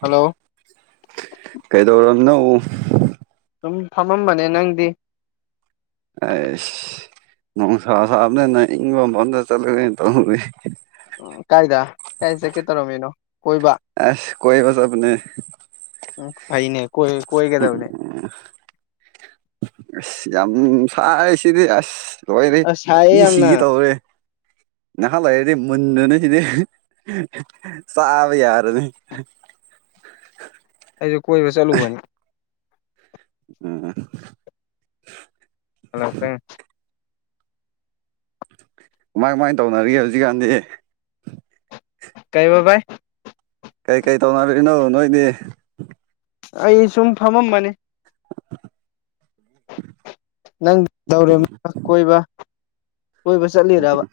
hello ꯀꯩꯗꯧꯔ ꯅ ꯑꯗꯨꯝ ꯐꯝꯃꯝꯕꯅꯦ ꯅꯪꯗꯤ ꯑꯦ ꯅꯅꯨꯡ ꯁꯥ ꯁꯥꯕꯅꯤꯅ ꯏꯕ ꯟꯗ ꯆꯠꯂ ꯇ ꯀꯥꯏꯗ ꯆꯠꯀꯦ ꯇꯧꯔꯝ ꯃꯤꯅꯣ ꯀꯣꯏꯕ ꯑꯁ ꯀꯣꯏꯕ ꯆꯠꯄꯅꯦ ꯎ ꯐꯩꯅꯦ ꯀꯣꯏ ꯎꯝ ꯀꯣꯏꯒꯗꯕꯅꯦ ꯑꯁ ꯌꯥꯝ ꯁꯔꯦ ꯁꯤꯗꯤ ꯑꯁ ꯂꯣꯏꯔꯦ ꯑꯁ ꯁꯥꯏꯌꯦ ꯃꯤ ꯁꯤꯒꯦ ꯌꯥꯝꯅ ꯇꯧꯔꯦ ꯅꯍꯥꯟꯋꯥꯔꯗꯤ ꯃꯨꯟꯗꯨꯅ ꯁꯤꯗꯤ ꯆꯥꯕ ꯌꯥꯔꯅꯤ [unintelligible] ꯑꯩꯁꯨ ꯀꯣꯏꯕ ꯆꯠꯂꯨꯕꯅꯤ ꯑꯣ ꯍꯦꯜꯂꯣ ꯇꯥꯏ ꯌꯦ ꯀꯃꯥꯏ ꯀꯃꯥꯏꯅ ꯇꯧꯅꯔꯤꯒꯦ ꯍꯧꯖꯤꯛꯀꯥꯟꯗꯤ ꯀꯩꯕꯕꯥꯥꯏ ꯀꯩꯀꯩ ꯇꯧꯅꯔꯤꯔꯤꯅꯣ ꯅꯣꯏꯗꯤ ꯑꯩ ꯁꯨꯝ ꯐꯝꯃꯝꯕꯅꯤ ꯅꯪ ꯇꯧꯔ ꯀꯣꯏꯕ ꯀꯣꯏꯕ ꯆꯠꯂꯤꯕ ꯑꯥ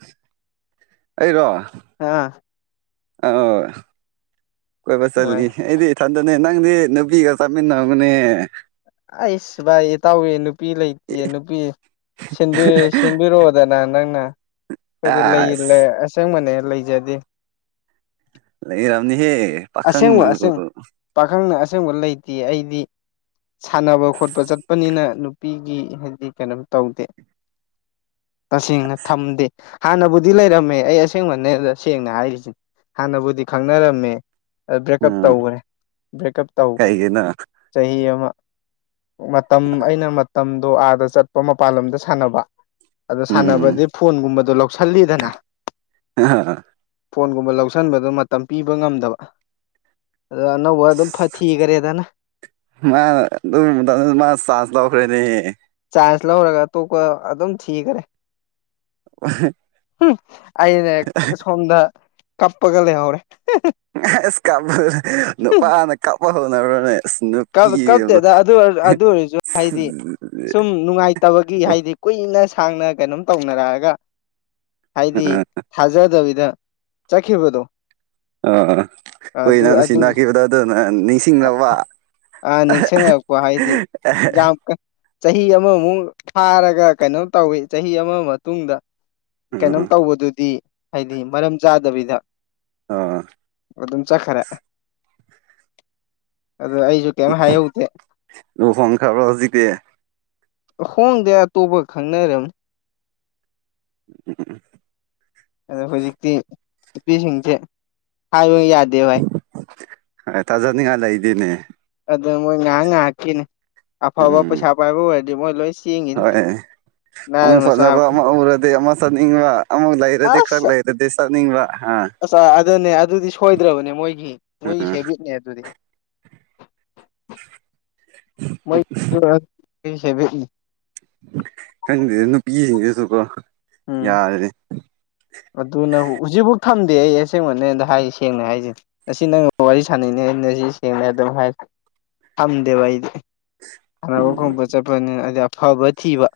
ꯑ ꯀꯣꯏꯕ ꯆꯠꯅꯤ ꯅꯨꯡꯉꯥꯏ ꯑꯩꯗꯤ ꯊꯥꯟꯗꯅꯦ ꯅꯪꯗꯤ ꯅꯨꯄꯤꯒ ꯆꯠꯃꯤꯟꯅꯒꯅꯦ ꯑꯩꯁ ꯚꯥꯏ ꯇꯥꯎꯋꯦ ꯅꯨꯄꯤ ꯂꯩꯇꯦ ꯅꯨꯄꯤ ꯁꯤꯟꯕꯤ ꯁꯤꯟꯕꯤꯔꯑꯣꯗꯅ ꯅꯪꯅ ꯍꯥꯏꯣꯏꯗꯤ ꯂꯩ ꯑꯁ ꯑꯁꯦꯡꯕꯅꯦ ꯂꯩꯖꯗꯦ ꯂꯩꯔꯝꯅꯤ ꯍꯦ ꯑꯁꯦꯡꯕ ꯑꯁꯦꯡ ꯄꯥꯈꯪꯅ ꯑꯁꯦꯡꯕ ꯂꯩ ꯑꯩꯗꯤ ꯁꯥꯟꯅꯕ ꯈꯣꯠꯄ ꯆꯠꯄꯅꯤꯅ ꯅꯨꯄꯤꯒꯤ ꯍꯥꯏꯗꯤ ꯀꯩꯅꯣꯝ ꯇꯧꯗꯦ ꯇꯁꯦꯡꯅ ꯊꯝꯗꯦ ꯍꯥꯟꯅꯕꯨꯗꯤ ꯂꯩꯔꯝꯃꯦ ꯑꯩ ꯑꯁꯦꯡꯕꯅꯦ ꯁꯦꯡꯅ ꯍꯥꯏꯔꯤꯁꯤꯦ ꯍꯥꯟꯅꯕꯨꯗꯤ ꯈꯪꯅꯔꯝꯃꯦ ꯕ꯭ꯔꯦꯛꯀꯞ ꯎꯝ ꯇꯧꯈ꯭ꯔꯦ ꯕ꯭ꯔꯦꯛꯀꯞ ꯇꯧꯈꯔꯦ ꯀꯩꯒꯤꯅꯣ ꯆꯍꯤ ꯑꯃ ꯃꯇꯝ ꯑꯩꯅ ꯃꯇꯝꯗꯣ ꯑꯥꯗ ꯆꯠꯄ ꯃꯄꯥꯟ ꯂꯝꯗ ꯁꯥꯟꯅꯕ ꯑꯗꯨ ꯎꯝ ꯁꯥꯟꯅꯕꯗꯤ ꯐꯣꯟꯒꯨꯝꯕꯗꯣ ꯂꯧꯁꯤꯜꯂꯤꯗꯅ ꯐꯣꯟꯒꯨꯝꯕ ꯂꯧꯁꯤꯟꯕꯗ ꯃꯇꯝ ꯄꯤꯕ ꯉꯝꯗꯕ ꯑꯗꯣ ꯑꯅꯧꯕ ꯑꯗꯨꯝ ꯐꯥꯠ ꯊꯤꯈꯔꯦꯗꯅ ꯃꯥ ꯑꯗꯨꯏ ꯃꯇꯝꯗꯨꯗꯥ ꯆꯥꯟꯁ ꯂꯧꯀꯔ꯭ꯦꯅꯦ ꯆꯥꯟꯁ ꯂꯧꯔꯒ ꯑꯇꯣꯞꯄ ꯑꯗꯨꯝ ꯊꯤꯈꯔꯦ [unintelligible] ꯎꯝ ꯑꯩꯅꯦ ꯁꯣꯝꯗ ꯀꯞꯄꯒ ꯂꯩꯍꯧꯔꯦ ꯑꯁ ꯀꯥꯞꯄ ꯅꯨꯄꯥꯅ ꯀꯥꯞꯄ ꯍꯧꯅꯕꯔꯥꯅꯦ ꯀꯞꯇꯦꯗ ꯑꯗꯨ ꯑꯣꯏꯔꯁꯨ ꯍꯥꯏꯗꯤ ꯁꯨꯝ ꯅꯨꯡꯉꯥꯏꯇꯕꯒꯤ ꯍꯥꯏꯗꯤ ꯀꯨꯏꯅ ꯁꯥꯡꯅ ꯀꯩꯅꯣꯝ ꯇꯧꯅꯔꯛꯑꯒ ꯍꯥꯏꯗꯤ ꯊꯥꯖꯗꯕꯤꯗ ꯆꯈꯤꯕꯗꯨ ꯑ ꯀꯨꯏꯅ ꯅꯨꯡꯁꯤ ꯑꯗꯨꯒꯤ ꯅꯥꯈꯤꯕꯗ ꯑꯗꯨꯅ ꯅꯤꯡꯁꯤꯡꯅꯕ ꯅꯤꯡꯁꯤꯡꯉꯛꯄ ꯍꯥꯏꯗꯤ ꯌꯥꯝ ꯆꯍꯤ ꯑꯃꯃꯨꯛ ꯐꯥꯔꯒ ꯀꯩꯅꯣ ꯇꯧꯏ ꯆꯍꯤ ꯑꯃ ꯃꯇꯨꯡꯗ ꯀꯩꯅꯣꯝ ꯎꯝ ꯇꯧꯕꯗꯨꯗꯤ ꯍꯥꯏꯗꯤ ꯃꯔꯝ ꯆꯥꯗꯕꯤꯗ ꯑ [unintelligible] ꯑꯗꯨꯝ ꯆꯠꯈꯔꯦ ꯑ ꯑꯩ ꯂꯨꯍꯣꯛꯈ꯭ꯔꯕꯥ ꯍꯧꯖꯤꯛꯇꯤ ꯑꯍꯣꯡꯗꯦ ꯑꯇꯣꯞꯄꯒ ꯈꯪꯅꯔꯝ ꯎ [unintelligible] ꯑꯗꯣ ꯍꯧꯖꯤꯛꯇꯤ ꯅꯨꯄꯤꯁꯤꯡꯁꯦ ꯍꯥꯏꯕ ꯌꯥꯗꯦꯚꯏ ꯍꯣꯏ ꯊꯥꯖꯅꯤꯡꯉꯥꯏ ꯂꯩꯗꯤꯅꯦ ꯑꯗꯣ ꯃꯣꯏ ꯉꯥꯏꯍꯥꯛ ꯉꯥꯏꯍꯥꯛꯀꯤꯅꯦ ꯑꯐꯕ ꯎꯝ ꯄꯩꯁꯥ ꯄꯥꯏꯕ ꯑꯣꯏꯔꯗꯤ ꯃꯣꯏ ꯂꯣꯏ ꯆꯦꯡꯒꯤꯅꯤ ꯑꯃꯛ ꯐꯖꯕ ꯑꯃ ꯎꯔꯗꯤ ꯑꯃꯨꯛ ꯆꯠꯅꯤꯡꯕ ꯑꯃꯨꯛ ꯂꯩꯔꯗꯤ ꯈꯔꯥ [inaudible] ꯂꯩꯔꯗꯤ ꯆꯠꯅꯤꯡꯕ ꯑ ꯑ ꯑꯗꯨꯅꯦ ꯑꯗꯨꯗꯤ ꯁꯣꯏꯗ꯭ꯔꯕꯅꯦ ꯃꯣꯏꯒꯤ ꯃꯣꯏꯒꯤ ꯍꯦꯕꯤꯠꯅꯦ ꯑꯗꯨꯗꯤ ꯎꯝ [unintelligible] ꯃꯣꯏ ꯍꯦꯕꯤꯠ ꯅꯦ [inaudible] ꯈꯪꯗꯦ ꯅꯨꯄꯤꯁꯤꯡꯗꯨꯁꯨꯀꯣ ꯎꯝ ꯌꯥꯔꯦ ꯑꯗꯨꯅ ꯍꯧꯖꯤꯛꯐꯥꯎ ꯊꯝꯗꯦ ꯑꯩ ꯑꯁꯦꯡꯕꯅꯦ ꯅꯥꯉꯣꯟꯗ ꯍꯥꯢꯁꯤ ꯁꯦꯡꯅ ꯍꯥꯏꯁꯦ ꯉꯁꯤ ꯅꯪ ꯋꯥꯔꯤ ꯁꯥꯟꯅꯩꯅꯦ ꯑꯩꯅ ꯁꯤ ꯁꯦꯡꯅ ꯑꯗꯨꯝ ꯍꯥꯏ ꯊꯝꯗꯦꯕ ꯑꯩꯗꯤ ꯁꯥꯟꯅꯕ ꯎꯝ ꯈꯣꯠꯕ ꯆꯠꯄꯅꯤꯅ ꯍꯥꯏꯗꯤ ꯑꯐꯕ ꯊꯤꯕ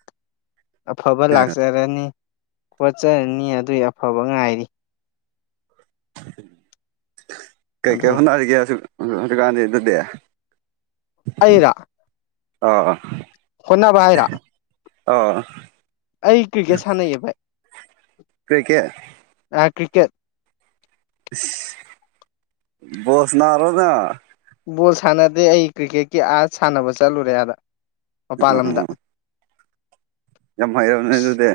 ꯑꯐꯕ ꯑ ꯂꯥꯛꯆꯔꯅꯤ ꯀꯣꯠꯆꯔꯥꯅꯤ [inaudible] ꯑꯗꯨꯒꯤ ꯑꯐꯕ ꯉꯥꯏꯔꯤ ꯀꯩ ꯀꯩ ꯑꯗꯨ ꯍꯣꯠꯅꯔꯤꯒꯦ ꯍꯧꯖꯤꯛ ꯎ ꯍꯧꯖꯤꯛꯀꯟꯁꯦ ꯑꯗꯨ [inaudible] ꯑꯩꯔꯣ ꯑ ꯑ ꯍꯣꯠꯅꯕꯥ ꯍꯥꯏꯔꯣ ꯑ [inaudible] ꯑꯩ ꯀ꯭ꯔꯤꯀꯦꯠ ꯁꯅꯩꯌꯦ ꯚꯥꯏ ꯀꯩꯀꯩ ꯀ꯭ꯔꯤꯀꯦꯠ ꯏꯁ ꯕꯣꯜꯂ ꯁꯥꯟꯅꯕꯔꯥ ꯅꯪ [inaudible] ꯐꯨꯠꯕꯣꯜ ꯁꯥꯟꯅꯗꯦ ꯑꯩ ꯀ꯭ꯔꯤꯛꯀꯦꯠꯀꯤ ꯑꯥ ꯁꯥꯟꯅꯕ ꯆꯠꯂꯨꯔꯦ ꯑꯥꯗꯥ ꯃꯄꯥꯜ ꯂꯝꯗ ꯎꯝ ꯌꯥꯝ ꯍꯩꯔꯝꯃꯅꯤ ꯑꯗꯨꯗꯤ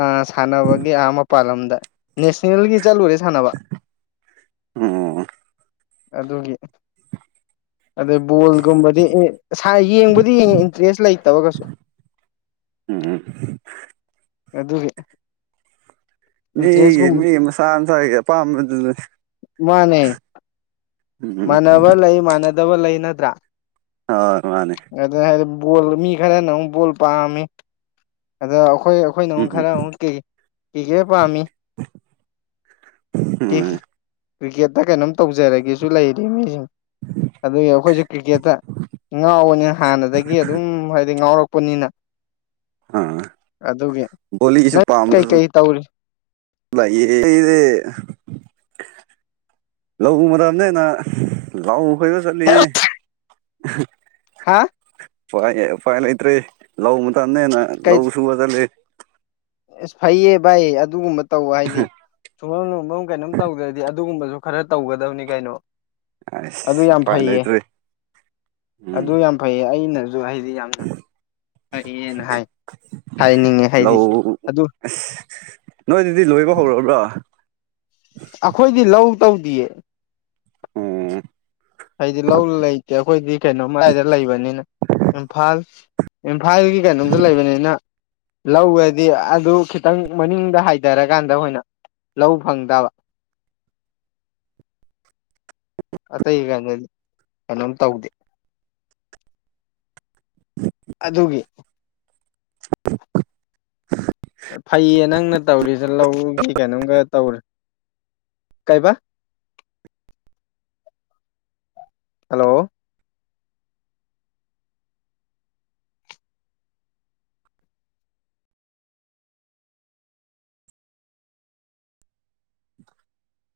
ꯑ ꯁꯥꯟꯅꯕꯒꯤ ꯑꯥ ꯃꯄꯥꯥꯜꯂꯝꯗ ꯅꯦꯁꯅꯦꯜꯒꯤ ꯆꯠꯂꯨꯔꯦ ꯁꯥꯟꯅꯕ ꯎꯝ ꯑꯗꯨꯒꯤ ꯑꯗꯣ ꯕꯣꯜꯒꯨꯝꯕꯗꯤ ꯑꯩ ꯌꯦꯡꯕꯗꯤ ꯏꯟꯇꯔꯦꯁ ꯂꯩꯇꯕ ꯀꯩꯁꯨ ꯎꯝ ꯑꯗꯨ ꯃꯤꯒꯤ ꯃꯤ ꯑꯃ ꯁꯥꯁꯥꯒꯤ ꯑꯄꯥꯝꯕꯗꯨꯗ ꯃꯥꯅꯦ ꯃꯥꯟꯅꯕ ꯂꯩ ꯃꯥꯟꯅꯗꯕ ꯂꯩ ꯅꯠꯇ꯭ꯔꯥ ꯍꯣꯏ ꯃꯥꯅꯦ ꯑꯗ ꯍꯥꯏꯗꯤ ꯕꯣꯜ ꯃꯤ ꯈꯔꯅ ꯑꯃꯨꯛ ꯕꯣꯜ ꯄꯥꯝꯃꯤ ꯑꯗ ꯑꯩꯈꯣꯏ ꯑꯩꯈꯣꯏꯅ ꯑꯃꯨꯛ ꯎꯝ ꯈꯔ ꯑꯃꯨꯛ ꯀ ꯀꯤꯒꯦ ꯄꯥꯝꯃꯤ ꯑꯝ ꯀ꯭ꯔꯤꯀꯦꯠꯇ ꯀꯩꯅꯣꯝ ꯇꯧꯖꯔꯒꯦꯁꯨ ꯂꯩꯔꯤ ꯃꯤꯁꯤꯡ ꯑꯗꯨꯒꯤ ꯑꯩꯈꯣꯏꯁꯨ ꯀ꯭ꯔꯤꯛꯀꯦꯠꯇ ꯉꯥꯎꯕꯅꯤ ꯍꯥꯟꯅꯗꯒꯤ ꯑꯗꯨꯝ ꯍꯥꯏꯗꯤ ꯉꯥꯎꯔꯛꯄ ꯄꯨꯅꯤꯅ ꯑꯥ ꯑꯗꯨꯒꯤ ꯅꯪ ꯀꯩꯀꯩ ꯇꯧꯔꯤ [unintelligible] ꯂꯧꯎ ꯃꯇꯝꯅꯦꯅ ꯂ ꯀꯩꯕ ꯆꯠꯂꯤꯌꯦ [unintelligible] ꯍꯥ [inaudible] ꯎꯥꯏ ꯎꯄꯥꯏ ꯂꯩꯇ꯭ꯔꯦ ꯂꯧ ꯃꯇꯝꯅꯦꯦꯅ ꯂꯧ ꯀꯩ ꯁꯨꯕ ꯆꯠꯂ ꯑꯁ ꯐꯩꯌꯦ ꯚꯥꯏꯌꯦ ꯑꯗꯨꯒꯨꯝꯕ ꯇꯧꯕ ꯍꯥꯏꯗꯤ ꯁꯨꯝꯕ ꯂꯣꯕꯝ ꯀꯩꯅꯣꯝ ꯇꯧꯗ꯭ꯔꯗꯤ ꯑꯗꯨꯒꯨꯝꯕꯁꯨ ꯈꯔ ꯇꯧꯒꯗꯕꯅꯤ ꯀꯩꯅꯣ ꯑꯗꯨ ꯑꯁ ꯌꯥꯝ ꯎꯄꯥꯏ ꯐꯩꯌꯦ ꯂꯩꯇ꯭ꯔꯔꯤ ꯑꯗꯨ ꯌꯥꯝ ꯐꯩꯌꯦ ꯑꯩꯅꯁꯨ ꯑꯩꯗꯤ ꯌꯥꯝꯅ ꯐꯩꯌꯦꯅ ꯍꯥꯏ ꯍꯥꯏꯅꯤꯡꯉꯦ ꯍꯥꯏꯗꯤ ꯑꯣ ꯑꯗꯨ ꯑꯁ ꯅꯣꯏꯗꯨꯗꯤ ꯂꯣꯏꯕ ꯍꯧꯔꯔꯕ꯭ꯔꯣ ꯑꯩꯈꯣꯏꯗꯤ ꯂꯧ ꯇꯧꯗꯌꯦ ꯎꯝ ꯍꯥꯏꯗꯤ ꯂꯧ ꯂꯩꯇꯦ ꯑꯩꯈꯣꯏꯗꯤ ꯀꯩꯅꯣ ꯃꯔꯥꯏꯗ ꯂꯩꯕꯅꯤꯅ ꯏꯝꯐꯥꯜ ꯏꯝꯐꯥꯜꯒꯤ ꯀꯩꯅꯣꯝꯇ ꯂꯩꯕꯅꯤꯅ ꯂꯧꯔꯗꯤ ꯑꯗꯨ ꯈꯤꯇꯪ ꯃꯅꯤꯡꯗ ꯍꯥꯏꯊꯔꯀꯥꯟꯗ ꯑꯩꯈꯣꯏꯅ ꯂꯧ ꯐꯪꯗꯕ [inaudible] ꯑꯇꯩ ꯀꯩꯅꯗ ꯀꯩꯅꯣꯝ ꯇꯧꯗꯦ ꯑꯗꯨꯒꯤ [unintelligible] ꯐꯩꯌꯦ ꯅꯪꯅ ꯇꯧꯔꯤꯁꯦ ꯂꯧꯒꯤ ꯀꯩꯅꯣꯝꯒ ꯇꯧꯔꯦ ꯀꯥꯏꯕꯥ ꯍꯜꯂꯣ